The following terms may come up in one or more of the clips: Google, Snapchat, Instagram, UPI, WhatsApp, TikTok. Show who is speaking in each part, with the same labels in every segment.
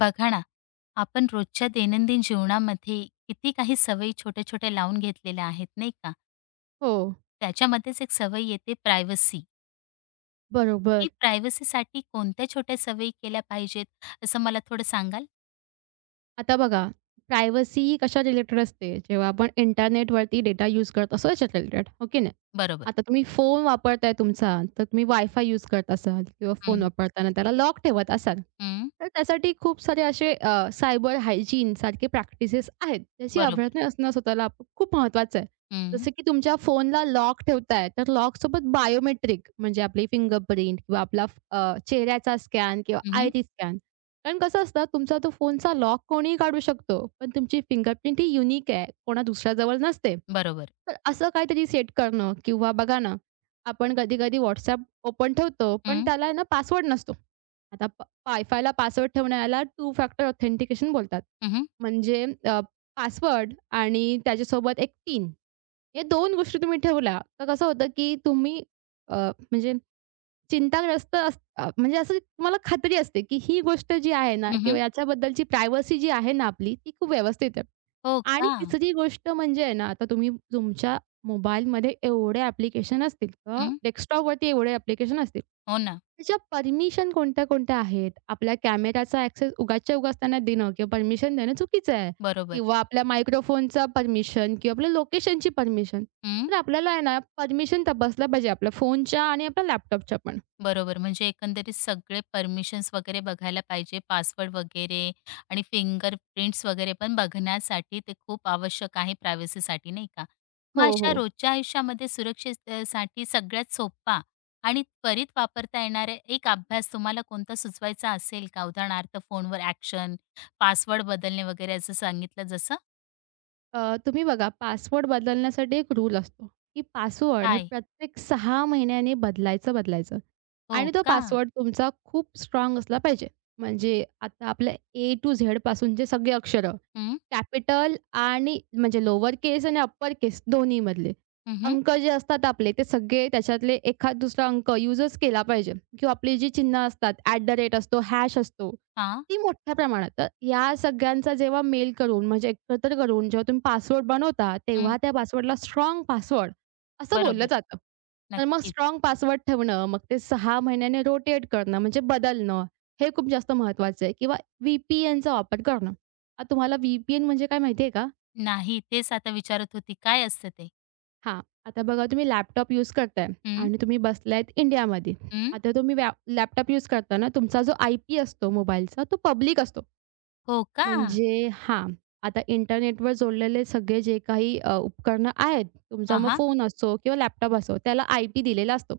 Speaker 1: बघा ना, आपण रोजच्या दैनंदिन जीवनामध्ये किती काही सवयी छोट्या-छोट्या लावून घेतलेल्या आहेत, नाही का?
Speaker 2: हो,
Speaker 1: त्याच्यामध्येच एक सवय येते प्रायव्हसी.
Speaker 2: बरोबर.
Speaker 1: ही प्रायव्हसीसाठी कोणत्या छोट्या सवयी केल्या पाहिजेत, असं मला थोडं सांगाल?
Speaker 2: आता बघा, प्रायव्हसी कशा रिलेटेड असते, जेव्हा आपण इंटरनेटवरती डेटा यूज करत असतो त्याच्या रिलेटेड, हो की नाही?
Speaker 1: बरोबर.
Speaker 2: आता तुम्ही फोन वापरताय तुमचा, तर तुम्ही वायफाय यूज करत असाल किंवा फोन
Speaker 1: हं,
Speaker 2: वापरताना त्याला लॉक ठेवत असाल,
Speaker 1: हं.
Speaker 2: तर त्यासाठी खूप सारे असे सायबर हायजीन सारखे प्रॅक्टिसेस आहेत. त्याची
Speaker 1: बरोबर.
Speaker 2: अभ्यास असणं स्वतःला खूप महत्त्वाचं आहे.
Speaker 1: हं,
Speaker 2: जसं की तुमच्या फोनला लॉक ठेवताय, तर लॉकसोबत बायोमेट्रिक म्हणजे आपली फिंगरप्रिंट किंवा आपला चेहऱ्याचा स्कॅन किंवा
Speaker 1: हं,
Speaker 2: आयटी स्कॅन कारण कसं असतं तुमचा तो फोनचा लॉक कोणीही काढू शकतो, पण तुमची फिंगरप्रिंट ही युनिक आहे, कोणा दुसऱ्याजवळ नसते.
Speaker 1: बरोबर.
Speaker 2: तर असं काहीतरी सेट करणं किंवा बघा ना, आपण कधी-कधी WhatsApp ओपन ठेवतो, पण
Speaker 1: हं,
Speaker 2: त्याला आहे ना पासवर्ड नसतो. आता वायफायला पासवर्ड ठेवण्याला टू फॅक्टर ऑथेंटिकेशन बोलतात.
Speaker 1: हं, हं.
Speaker 2: म्हणजे पासवर्ड आणि त्याच्यासोबत एक पिन. हे 2 गोष्टी तुम्ही ठेवल्या, तर कसं होतं की तुम्ही अ, म्हणजे चिंताग्रस्त अस अ, म्हणजे असं तुम्हाला खात्री असते, की ही गोष्ट जी आहे ना किंवा याच्याबद्दलची प्रायव्हसी जी आहे ना आपली, ती खूप व्यवस्थित आहे.
Speaker 1: हो
Speaker 2: आणि
Speaker 1: का?
Speaker 2: तिसरी गोष्ट म्हणजे आहे ना, आता तुम्ही तुमच्या मोबाईलमध्ये एवढे ॲप्लिकेशन असतील किंवा
Speaker 1: हं.
Speaker 2: डेस्कटॉपवरती एवढे ॲप्लिकेशन असतील.
Speaker 1: हो ना.
Speaker 2: त्याच्या परमिशन कोणत्या-कोणत्या आहेत? आपल्या कॅमेराचा ॲक्सेस उगाचच्या उगाच त्यांना देणं किंवा परमिशन देणं चुकीचं आहे
Speaker 1: बरोबर.
Speaker 2: किंवा आपल्या मायक्रोफोनचा परमिशन किंवा आपल्या लोकेशनची परमिशन. तर आपल्याला आहे ना, परमिशन तपासल्या पाहिजे आपल्या फोनच्या आणि आपल्या लॅपटॉपच्या पण.
Speaker 1: बरोबर. म्हणजे एकंदरीत सगळे परमिशन्स वगैरे बघायला पाहिजे, पासवर्ड वगैरे आणि फिंगरप्रिंट्स वगैरे पण बघण्यासाठी ते खूप आवश्यक आहे प्रायव्हसीसाठी, नाही का? मग
Speaker 2: हो,
Speaker 1: अशा
Speaker 2: हो.
Speaker 1: रोजच्या आयुष्यामध्ये सुरक्षित साठी सगळ्यात सोपा आणि त्वरित वापरता येणारा एक अभ्यास तुम्हाला कोणता सुचवायचा असेल का? उदाहरणार्थ फोनवर ॲक्शन, पासवर्ड बदलणे वगैरे असं सांगितलं जसं?
Speaker 2: तुम्ही बघा पासवर्ड बदलण्यासाठी एक रूल असतो, की पासवर्ड हे
Speaker 1: काय?
Speaker 2: प्रत्येक 6 महिन्याने बदलायचं.
Speaker 1: हो
Speaker 2: आणि तो
Speaker 1: का?
Speaker 2: पासवर्ड तुमचा खूप स्ट्रॉंग असला पाहिजे. म्हणजे आता आपल्या ए टू झेड पासूनचे सगळे अक्षरं,
Speaker 1: हं,
Speaker 2: कॅपिटल आणि म्हणजे लोअर केस आणि अप्पर केस दोन्हीमधले.
Speaker 1: हं, हं.
Speaker 2: अंक जे असतात आपले ते सगळे त्याच्यातले एखाद दुसरा अंक यूजच केला पाहिजे किंवा आपली जी चिन्ह असतात, ॲट द रेट असतो, हॅश असतो, ती मोठ्या प्रमाणात. तर या सगळ्यांचा जेव्हा मेल करून म्हणजे एकत्र करून जेव्हा तुम्ही पासवर्ड बनवता,
Speaker 1: हं.
Speaker 2: तेव्हा त्या पासवर्डला स्ट्राँग पासवर्ड असं बोललं
Speaker 1: बरोबर.
Speaker 2: जातं. तर मग
Speaker 1: नक्कीच.
Speaker 2: स्ट्राँग पासवर्ड ठेवणं, मग ते 6 महिन्यांनी रोटेट करणं म्हणजे बदलणं, हे खूप जास्त महत्त्वाचं आहे किंवा व्ही-पी-एनचा वापर करणं. आता तुम्हाला व्ही-पी-एन म्हणजे काय माहिती आहे का?
Speaker 1: नाही, तेच आता विचारत होती. काय असतं ते?
Speaker 2: हां, आता बघा तुम्ही लॅपटॉप यूज करताय
Speaker 1: हं,
Speaker 2: आणि तुम्ही बसलायत इंडियामध्ये.
Speaker 1: हं.
Speaker 2: आता तुम्ही लॅपटॉप यूज करताना तुमचा जो आय-पी असतो मोबाईलचा तो पब्लिक असतो.
Speaker 1: हो का?
Speaker 2: म्हणजे हां. आता इंटरनेटवर जोडलेले सगळे जे काही उपकरणं आहेत, तुमचा
Speaker 1: हां,
Speaker 2: मग
Speaker 1: हां.
Speaker 2: फोन असो किंवा लॅपटॉप असो, त्याला आय-पी दिलेला असतो.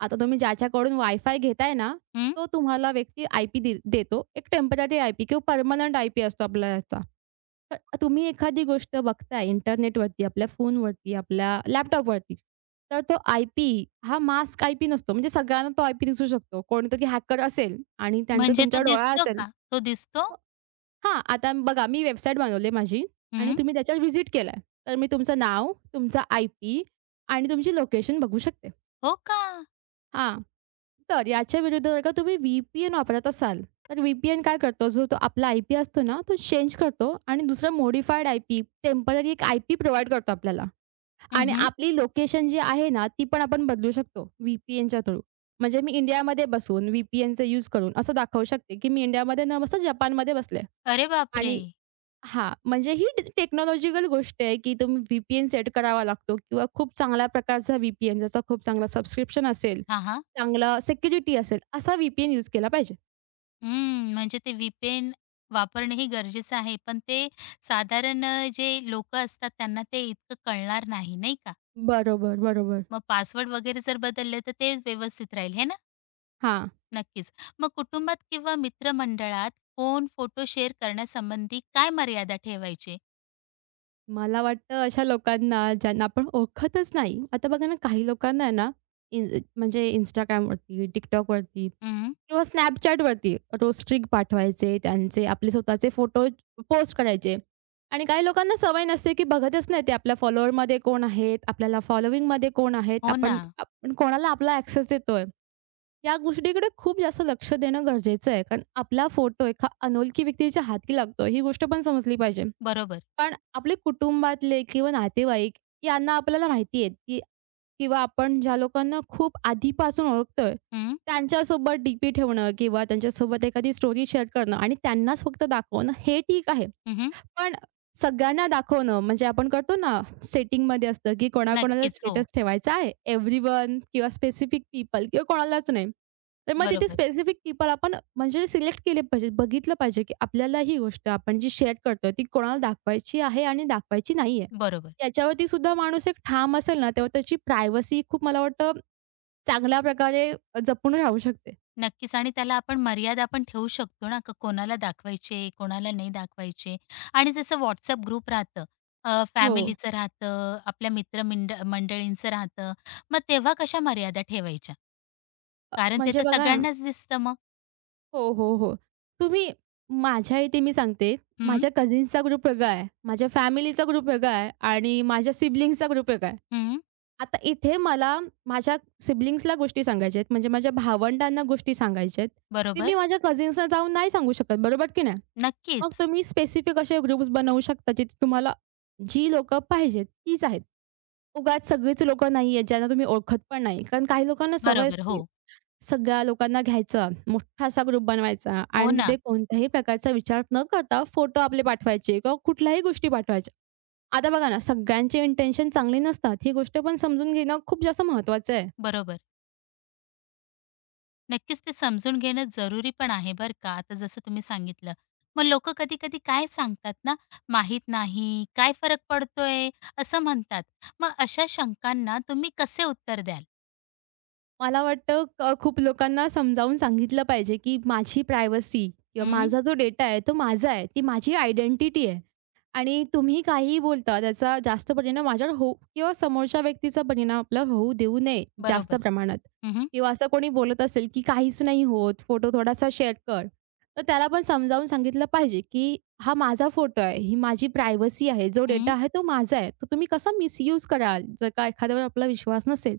Speaker 2: आता तुम्ही ज्याच्याकडून वाय-फाय घेताय ना,
Speaker 1: हं.
Speaker 2: तो तुम्हाला व्यक्ती आय-पी देतो. एक टेम्पररी आय-पी किंवा पर्मनंट आय-पी असतो आपला याचा. तर तुम्ही एखादी गोष्ट बघताय इंटरनेटवरती, आपल्या फोनवरती, आपल्या लॅपटॉपवरती, तर तो आय-पी हा मास्क आय-पी नसतो. म्हणजे सगळ्यांना तो आय-पी दिसू शकतो. कोणीतरी हॅकर असेल आणि त्यांचा
Speaker 1: म्हणजे तो
Speaker 2: तुमच्यावर डोळा
Speaker 1: दिसतो
Speaker 2: असेल
Speaker 1: का? तो दिसतो?
Speaker 2: हां, आता बघा मी वेबसाईट बनवली माझी आणि
Speaker 1: हं.
Speaker 2: तुम्ही त्याच्यावर व्हिजिट केलाय. तर मी तुमचं नाव, तुमचा आय-पी आणि तुमची लोकेशन बघू शकते.
Speaker 1: हो का?
Speaker 2: हां, तर याच्या विरुद्ध जर का तुम्ही व्ही-पी-एन वापरत असाल, तर व्ही-पी-एन काय करतो, जो तो आपला आय-पी असतो ना, तो चेंज करतो आणि दुसरा मॉडिफाईड आय-पी, टेम्पररी एक आय-पी प्रोव्हाईड करतो आपल्याला
Speaker 1: हं,
Speaker 2: आणि
Speaker 1: हं.
Speaker 2: आपली लोकेशन जी आहे ना, ती पण आपण बदलू शकतो व्ही-पी-एनच्या थ्रू. म्हणजे मी इंडियामध्ये बसून व्ही-पी-एनचा यूज करून असं दाखवू शकते, की मी इंडियामध्ये न बसता जपानमध्ये बसले
Speaker 1: अरे बापरे!
Speaker 2: आणि हां, म्हणजे ही टेक्नॉलॉजिकल गोष्ट आहे, की तुम्ही व्ही सेट करावा लागतो किंवा खूप चांगल्या प्रकारचा व्ही-पी-एन ज्याचा खूप चांगला सबस्क्रिप्शन असेल,
Speaker 1: हां, हां.
Speaker 2: चांगला सिक्युरिटी असेल, असा व्ही यूज केला पाहिजे.
Speaker 1: हं. म्हणजे ते VPN वापरणेही गरजेचं आहे. पण ते साधारण जे लोकं असतात त्यांना ते इतकं कळणार नाही, नाही का?
Speaker 2: बरोबर, बरोबर.
Speaker 1: मग पासवर्ड वगैरे जर बदलले तर ते व्यवस्थित राहील, हे ना?
Speaker 2: हां,
Speaker 1: नक्कीच. मग कुटुंबात किंवा मित्रमंडळात फोन, फोटो शेअर करण्यासंबंधी काय मर्यादा ठेवायची?
Speaker 2: मला वाटतं अशा लोकांना ज्यांना आपण ओळखतच नाही. आता बघा ना, काही लोकांना आहे ना, इन म्हणजे Instagramवरती, TikTokवरती
Speaker 1: हं.
Speaker 2: किंवा Snapchatवरती रोज पाठवायचे, त्यांचे आपले स्वतःचे फोटो पोस्ट करायचे आणि काही लोकांना सवय नसते, की बघतच नाही ते आपल्या फॉलोअरमध्ये कोण आहेत, आपल्याला फॉलोइंगमध्ये कोण आहेत,
Speaker 1: हो ना.
Speaker 2: आपण आपण कोणाला आपला ॲक्सेस देतोय. या गोष्टीकडे खूप जास्त लक्ष देणं गरजेचं आहे. कारण आपला फोटो एका अनोळखी व्यक्तीच्या हाती लागतो, ही गोष्ट पण समजली पाहिजे.
Speaker 1: बरोबर.
Speaker 2: पण आपले कुटुंबातले किंवा नातेवाईक यांना आपल्याला माहिती आहे, की किंवा आपण ज्या लोकांना खूप आधीपासून ओळखतोय,
Speaker 1: हं.
Speaker 2: त्यांच्यासोबत डी-पी ठेवणं किंवा त्यांच्यासोबत एखादी स्टोरी शेअर करणं आणि त्यांनाच फक्त दाखवणं हे ठीक आहे.
Speaker 1: हं, हं.
Speaker 2: पण सगळ्यांना दाखवणं म्हणजे आपण करतो ना, सेटिंगमध्ये असतं, की कोणाकोणाला
Speaker 1: नक्कीच. हो.
Speaker 2: स्टेटस ठेवायचा आहे. एव्हरीवन किंवा स्पेसिफिक पीपल किंवा कोणालाच नाही. तर मग तिथे
Speaker 1: बरोबर,
Speaker 2: स्पेसिफिक पीपल आपण म्हणजे सिलेक्ट केले पाहिजे. बघितलं पाहिजे, की आपल्याला ही गोष्ट आपण जी शेअर करतोय ती कोणाला दाखवायची आहे आणि दाखवायची नाहीये.
Speaker 1: बरोबर.
Speaker 2: याच्यावरती सुद्धा माणूस एक ठाम असेल ना, तेव्हा त्याची प्रायव्हसी खूप मला वाटतं चांगल्या प्रकारे जपून राहू शकते.
Speaker 1: नक्कीच आणि त्याला आपण मर्यादा पण ठेवू शकतो ना, का कोणाला दाखवायचे, कोणाला नाही दाखवायचे. आणि जसं WhatsApp ग्रुप राहतं,
Speaker 2: हो.
Speaker 1: फॅमिलीचं राहतं, आपल्या मंडळींचं राहतं. मग तेव्हा कशा मर्यादा ठेवायच्या? कारण ते
Speaker 2: म्हणजे
Speaker 1: तर
Speaker 2: बघा ना
Speaker 1: सगळ्यांनाच दिसतं मग.
Speaker 2: हो. तुम्ही माझ्या इथे मी सांगते,
Speaker 1: हं,
Speaker 2: माझ्या कझिन्सचा ग्रुप वेगळा आहे, माझ्या फॅमिलीचा ग्रुप वेगळा आहे आणि माझ्या सिबलिंग्सचा ग्रुप वेगळा आहे.
Speaker 1: हं.
Speaker 2: आता इथे मला माझ्या सिबलिंग्सला गोष्टी सांगायच्या आहेत, म्हणजे माझ्या भावंडांना गोष्टी सांगायच्या आहेत. ते
Speaker 1: बरोबर.
Speaker 2: मी माझ्या कझिन्सला जाऊन नाही सांगू शकत, बरोबर की नाही? मग
Speaker 1: नक्कीच.
Speaker 2: तुम्ही स्पेसिफिक असे ग्रुप्स बनवू शकता, जिथे तुम्हाला जी लोकं पाहिजेत तीच आहेत. उगाच सगळीच लोकं नाही आहेत, ज्यांना तुम्ही ओळखत पण नाही. कारण काही लोकांना सवय
Speaker 1: बरोबर.
Speaker 2: असते.
Speaker 1: हो.
Speaker 2: सगळ्या लोकांना घ्यायचा, मोठा असा ग्रुप बनवायचा
Speaker 1: हो
Speaker 2: आणि
Speaker 1: ना.
Speaker 2: तिथे कोणत्याही प्रकारचा विचार न करता फोटो आपले पाठवायचे किंवा कुठल्याही गोष्टी पाठवायच्या. आता बघा ना, सगळ्यांची इंटेन्शन चांगली नसतात. ही गोष्ट पण समजून घेणं खूप जास्त महत्त्वाचं आहे.
Speaker 1: बरोबर. नक्कीच ते समजून घेणं जरुरी पण आहे बरं का. आता जसं तुम्ही सांगितलं. मग लोकं कधी-कधी काय सांगतात ना, "माहीत नाही, काय फरक पडतोय?" असं म्हणतात. मग अशा शंकांना तुम्ही कसे उत्तर द्याल?
Speaker 2: मला वाटतं खूप लोकांना समजावून सांगितलं पाहिजे, की माझी प्रायव्हसी किंवा
Speaker 1: हं,
Speaker 2: माझा जो डेटा आहे, तो माझा आहे. ती माझी आयडेंटिटी आहे. आणि तुम्ही काहीही बोलता त्याचा जास्त परिणाम माझ्यावर होऊ किंवा समोरच्या व्यक्तीचा परिणाम आपला होऊ देऊ नये जास्त
Speaker 1: बरोबर.
Speaker 2: प्रमाणात.
Speaker 1: हं, हं.
Speaker 2: किंवा असं कोणी बोलत असेल, की "काहीच नाही होत, फोटो थोडासा शेअर कर." तर त्याला पण समजावून सांगितलं पाहिजे, की "हा माझा फोटो आहे, ही माझी प्रायव्हसी आहे. जो डेटा आहे तो माझा आहे. तो तुम्ही कसा मिसयूज कराल?" जर का एखाद्यावर आपला विश्वास नसेल,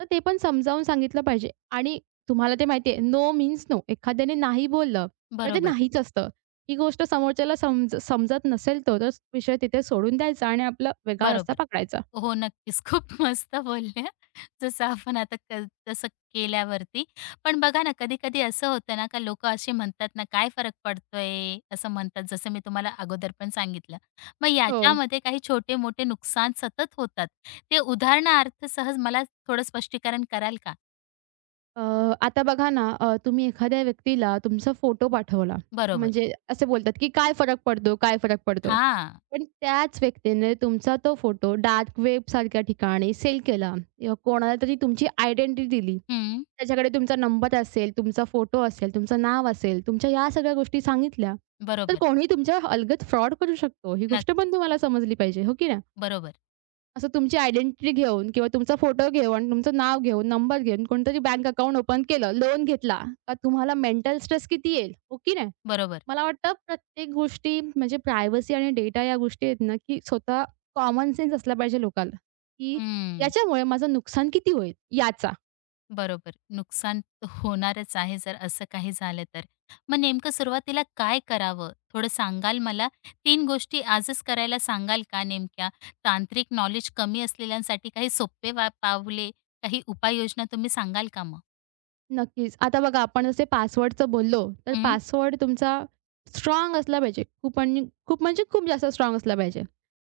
Speaker 2: तर ते पण समजावून सांगितलं पाहिजे. आणि तुम्हाला ते माहिती आहे, नो मीन्स नो. एखाद्याने नाही बोललं, तर ते
Speaker 1: बरोबर,
Speaker 2: नाहीच असतं. ही गोष्ट समोरच्याला समजत नसेल तो तर विषय तिथे सोडून द्यायचा आणि आपला वेगळा रस्ता
Speaker 1: बरोबर.
Speaker 2: पकडायचा.
Speaker 1: हो, नक्कीच. खूप मस्त बोलल्या. जसं आपण आता तसं केल्यावरती. पण बघा ना, कधी-कधी असं होतं ना, का लोकं असे म्हणतात ना, "काय फरक पडतोय?" असं म्हणतात, जसं मी तुम्हाला अगोदर पण सांगितलं. मग
Speaker 2: हो.
Speaker 1: याच्यामध्ये काही छोटे-मोठे नुकसान सतत होतात. ते उदाहरणार्थ सहज मला थोडं स्पष्टीकरण कराल का?
Speaker 2: अ, आता बघा ना, तुम्ही एखाद्या व्यक्तीला तुमचा फोटो पाठवला.
Speaker 1: बरोबर.
Speaker 2: म्हणजे असे बोलतात, की काय फरक पडतो, काय फरक पडतो?
Speaker 1: हां.
Speaker 2: पण त्याच व्यक्तीने तुमचा तो फोटो डार्क वेबसारख्या ठिकाणी सेल केला किंवा कोणाला तरी तुमची आयडेंटिटी दिली.
Speaker 1: हं.
Speaker 2: त्याच्याकडे तुमचा नंबर असेल, तुमचा फोटो असेल, तुमचं नाव असेल, तुमच्या या सगळ्या गोष्टी सांगितल्या, तर
Speaker 1: बरोबर.
Speaker 2: कोणीही तुमच्या अलगद फ्रॉड करू शकतो. ही
Speaker 1: नक्क
Speaker 2: गोष्ट पण तुम्हाला समजली पाहिजे, हो की नाही?
Speaker 1: बरोबर,
Speaker 2: असं तुमची आयडेंटिटी घेऊन किंवा तुमचा फोटो घेऊन, तुमचं नाव घेऊन, नंबर घेऊन कोणतरी बँक अकाउंट ओपन केलं, लोन घेतला, का तुम्हाला मेंटल स्ट्रेस किती येईल, हो की नाही?
Speaker 1: बरोबर.
Speaker 2: मला वाटतं प्रत्येक गोष्टी म्हणजे प्रायव्हसी आणि डेटा या गोष्टी आहेत ना, की स्वतः कॉमन सेन्स असला पाहिजे लोकाला, की
Speaker 1: हं.
Speaker 2: याच्यामुळे माझं नुकसान किती होईल याचा.
Speaker 1: बरोबर. नुकसान होणारच आहे जर असं काही झालं तर. मग नेमकं सुरुवातीला काय करावं? थोडं सांगाल मला? तीन गोष्टी आजच करायला सांगाल का नेमक्या? तांत्रिक नॉलेज कमी असलेल्यांसाठी काही सोपे वा पावले, काही उपाययोजना तुम्ही सांगाल का मग?
Speaker 2: नक्कीच. आता बघा आपण जसे पासवर्डचं बोललो, तर
Speaker 1: हं,
Speaker 2: पासवर्ड तुमचा स्ट्राँग असला पाहिजे. खूप आणि खूप म्हणजे खूप जास्त स्ट्राँग असला पाहिजे.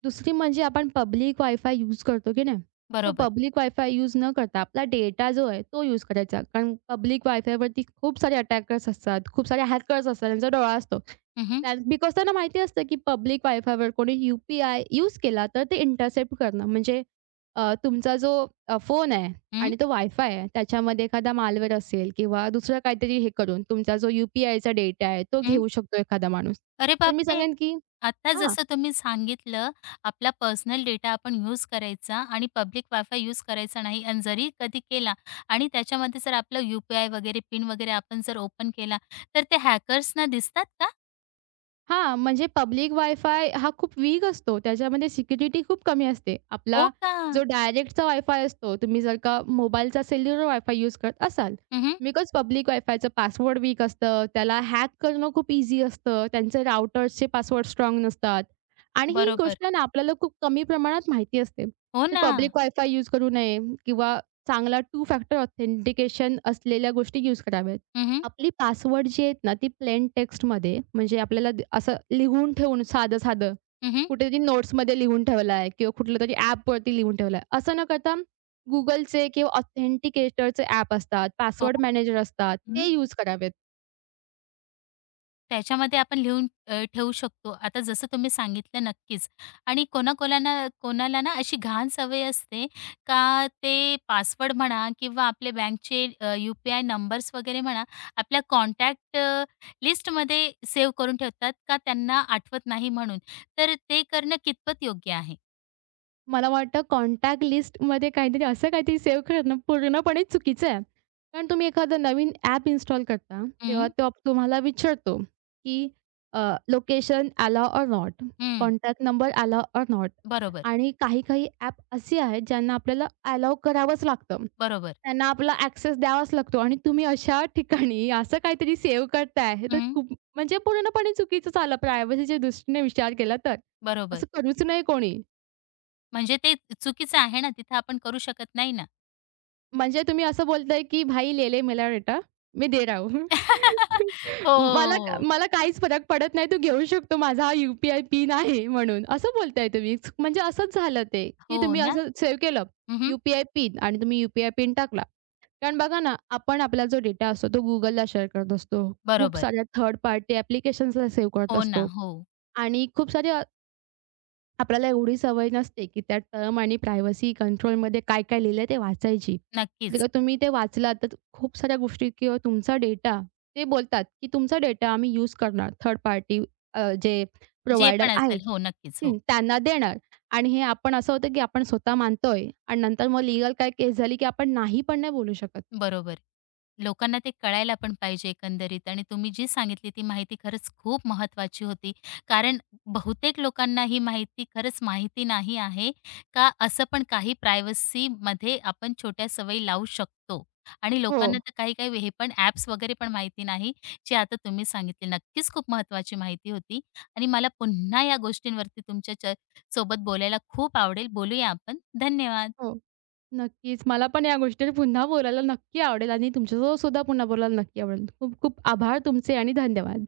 Speaker 2: दुसरी म्हणजे आपण पब्लिक वायफाय यूज करतो की नाही, तो
Speaker 1: बरोबर.
Speaker 2: पब्लिक वायफाय यूज न करता आपला डेटा जो आहे तो यूज करायचा. कारण पब्लिक वायफायवरती खूप सारे अटॅकर्स असतात, खूप सारे हॅकर्स असतात, त्यांचा डोळा असतो.
Speaker 1: हं, हं.
Speaker 2: बिकॉज त्यांना माहिती असतं की पब्लिक वायफायवर कोणी यू-पी-आय यूज केला तर ते इंटरसेप्ट करणं म्हणजे तुमचा जो फोन आहे
Speaker 1: हं,
Speaker 2: आणि तो वायफाय आहे, त्याच्यामध्ये एखादा मालवेअर असेल किंवा दुसरं काहीतरी हे करून तुमचा जो यू-पी-आयचा डेटा आहे, तो
Speaker 1: हं.
Speaker 2: घेऊ शकतो एखादा माणूस.
Speaker 1: अरे
Speaker 2: तर मी
Speaker 1: बापरे!
Speaker 2: सांगेन की
Speaker 1: आता
Speaker 2: हां,
Speaker 1: जसं तुम्ही सांगितलं, आपला पर्सनल डेटा आपण यूज करायचा आणि पब्लिक वायफाय यूज करायचा नाही आणि जरी कधी केला आणि त्याच्यामध्ये जर आपलं यू-पी-आय वगैरे पिन वगैरे आपण जर ओपन केला, तर ते हॅकर्सना दिसतात का?
Speaker 2: हां, म्हणजे पब्लिक वायफाय हा खूप वीक असतो. त्याच्यामध्ये सिक्युरिटी खूप कमी असते.
Speaker 1: हो
Speaker 2: आपला
Speaker 1: का?
Speaker 2: जो डायरेक्टचा वायफाय असतो, तुम्ही जर का मोबाईलचा सेल्युलर वायफाय यूज करत असाल.
Speaker 1: हं,
Speaker 2: बिकॉज पब्लिक वायफायचं पासवर्ड वीक असतं. त्याला हॅक करणं खूप ईझी असतं. त्यांचे राउटर्सचे पासवर्ड स्ट्राँग नसतात. आणि ही
Speaker 1: बरोबर.
Speaker 2: गोष्ट ना आपल्याला खूप कमी प्रमाणात माहिती असते.
Speaker 1: हो
Speaker 2: तर
Speaker 1: ना.
Speaker 2: पब्लिक वायफाय यूज करू नये किंवा चांगला टू फॅक्टर ऑथेंटिकेशन असलेल्या गोष्टी यूज कराव्यात.
Speaker 1: हं, हं.
Speaker 2: आपली पासवर्ड जी आहेत ना, ती प्लेन टेक्स्टमध्ये म्हणजे आपल्याला असं लिहून ठेवून साधं-साधं कुठेतरी नोट्समध्ये लिहून ठेवला आहे किंवा कुठल्यातरी ॲपवरती लिहून ठेवला आहे. असं न करता Googleचे किंवा ऑथेंटिकेटरचे ॲप असतात,
Speaker 1: हो.
Speaker 2: पासवर्ड मॅनेजर असतात, ते यूज करावेत.
Speaker 1: त्याच्यामध्ये आपण लिहून ठेवू शकतो. आता जसं तुम्ही सांगितलं नक्कीच आणि कोणाकोणाला ना कोणाला ना अशी घाण सवय असते का ते पासवर्ड म्हणा किंवा आपले बँकचे यू-पी-आय नंबर्स वगैरे म्हणा, आपल्या कॉन्टॅक्ट लिस्टमध्ये सेव्ह करून ठेवतात का त्यांना आठवत नाही म्हणून. तर ते करणं कितपत योग्य आहे?
Speaker 2: मला वाटतं कॉन्टॅक्ट लिस्टमध्ये काहीतरी असं काहीतरी सेव्ह करणं पूर्णपणे चुकीचं आहे. कारण तुम्ही एखादं नवीन ॲप इन्स्टॉल करता,
Speaker 1: हं,
Speaker 2: तेव्हा तो तुम्हाला विचारतो, की लोकेशन अलाऊ और नॉट,
Speaker 1: हं.
Speaker 2: कॉन्टॅक्ट नंबर अलाऊ और नॉट
Speaker 1: बरोबर,
Speaker 2: आणि काही-काही ॲप असे आहेत, ज्यांना आपल्याला अलाऊ करावंच लागतं.
Speaker 1: बरोबर.
Speaker 2: त्यांना आपला ॲक्सेस द्यावाच लागतो आणि तुम्ही अशा ठिकाणी असं काहीतरी सेव्ह करताय, हे तर
Speaker 1: हं,
Speaker 2: खूप म्हणजे पूर्णपणे चुकीचं झालं प्रायव्हसीच्या दृष्टीने विचार केला तर.
Speaker 1: बरोबर.
Speaker 2: असं करूच नये कोणी.
Speaker 1: म्हणजे ते चुकीचं आहे ना, तिथं आपण करू शकत नाही ना.
Speaker 2: म्हणजे तुम्ही असं बोलताय, की "भाई लेले ले मेरा बेटा, दे रहा हूं" मला
Speaker 1: हो.
Speaker 2: मला काहीच फरक पडत नाही. तू घेऊ शकतो. माझा हा यू-पी-आय पिन आहे म्हणून. असं बोलताय तुम्ही. म्हणजे असंच झालं ते,
Speaker 1: हो
Speaker 2: की
Speaker 1: हो
Speaker 2: तुम्ही
Speaker 1: ना?
Speaker 2: असं सेव्ह केलं
Speaker 1: हं,
Speaker 2: यू पी पिन आणि तुम्ही यू पिन टाकला. कारण बघा ना, आपण आपला जो डेटा असतो तो Googleला शेअर करत असतो. खूप
Speaker 1: बरोबर.
Speaker 2: साऱ्या थर्ड पार्टी ॲप्लिकेशन्सला सेव्ह करत
Speaker 1: हो ना.
Speaker 2: असतो
Speaker 1: हो.
Speaker 2: आणि खूप सारे आपल्याला एवढी सवय नसते, की त्या टर्म आणि प्रायव्हसी कंट्रोलमध्ये काय-काय लिहिलंय ते वाचायची.
Speaker 1: नक्कीच.
Speaker 2: जर तुम्ही ते वाचलात, तर खूप साऱ्या गोष्टी किंवा तुमचा डेटा ते बोलतात, की तुमचा डेटा आम्ही यूज करणार. थर्ड पार्टी जे
Speaker 1: जे
Speaker 2: प्रोव्हायडर
Speaker 1: पण
Speaker 2: आहेत
Speaker 1: असेल. हो, नक्कीच.
Speaker 2: हं,
Speaker 1: हो.
Speaker 2: त्यांना देणार आणि हे आपण असं होतं, की आपण स्वतः मानतोय आणि नंतर मग लीगल काय केस झाली, की आपण नाही पण नाही बोलू शकत.
Speaker 1: बरोबर. लोकांना ते कळायला पण पाहिजे एकंदरीत आणि तुम्ही जी सांगितली ती माहिती खरंच खूप महत्वाची होती. कारण बहुतेक लोकांना ही माहिती खरंच माहिती नाही आहे का असं पण काही प्रायव्हसीमध्ये आपण छोट्या सवयी लावू शकतो आणि
Speaker 2: हो,
Speaker 1: लोकांना तर काही-काही हे पण ॲप्स वगैरे पण माहिती नाही, जे आता तुम्ही सांगितले. नक्कीच खूप महत्वाची माहिती होती आणि मला पुन्हा या गोष्टींवरती तुमच्या सोबत बोलायला खूप आवडेल. बोलूया आपण. धन्यवाद.
Speaker 2: हो. नक्कीच. मला पण या गोष्टीवर पुन्हा बोलायला नक्की आवडेल आणि तुमच्यासोबत सुद्धा पुन्हा बोलायला नक्की आवडेल. खूप खूप आभार तुमचे आणि धन्यवाद.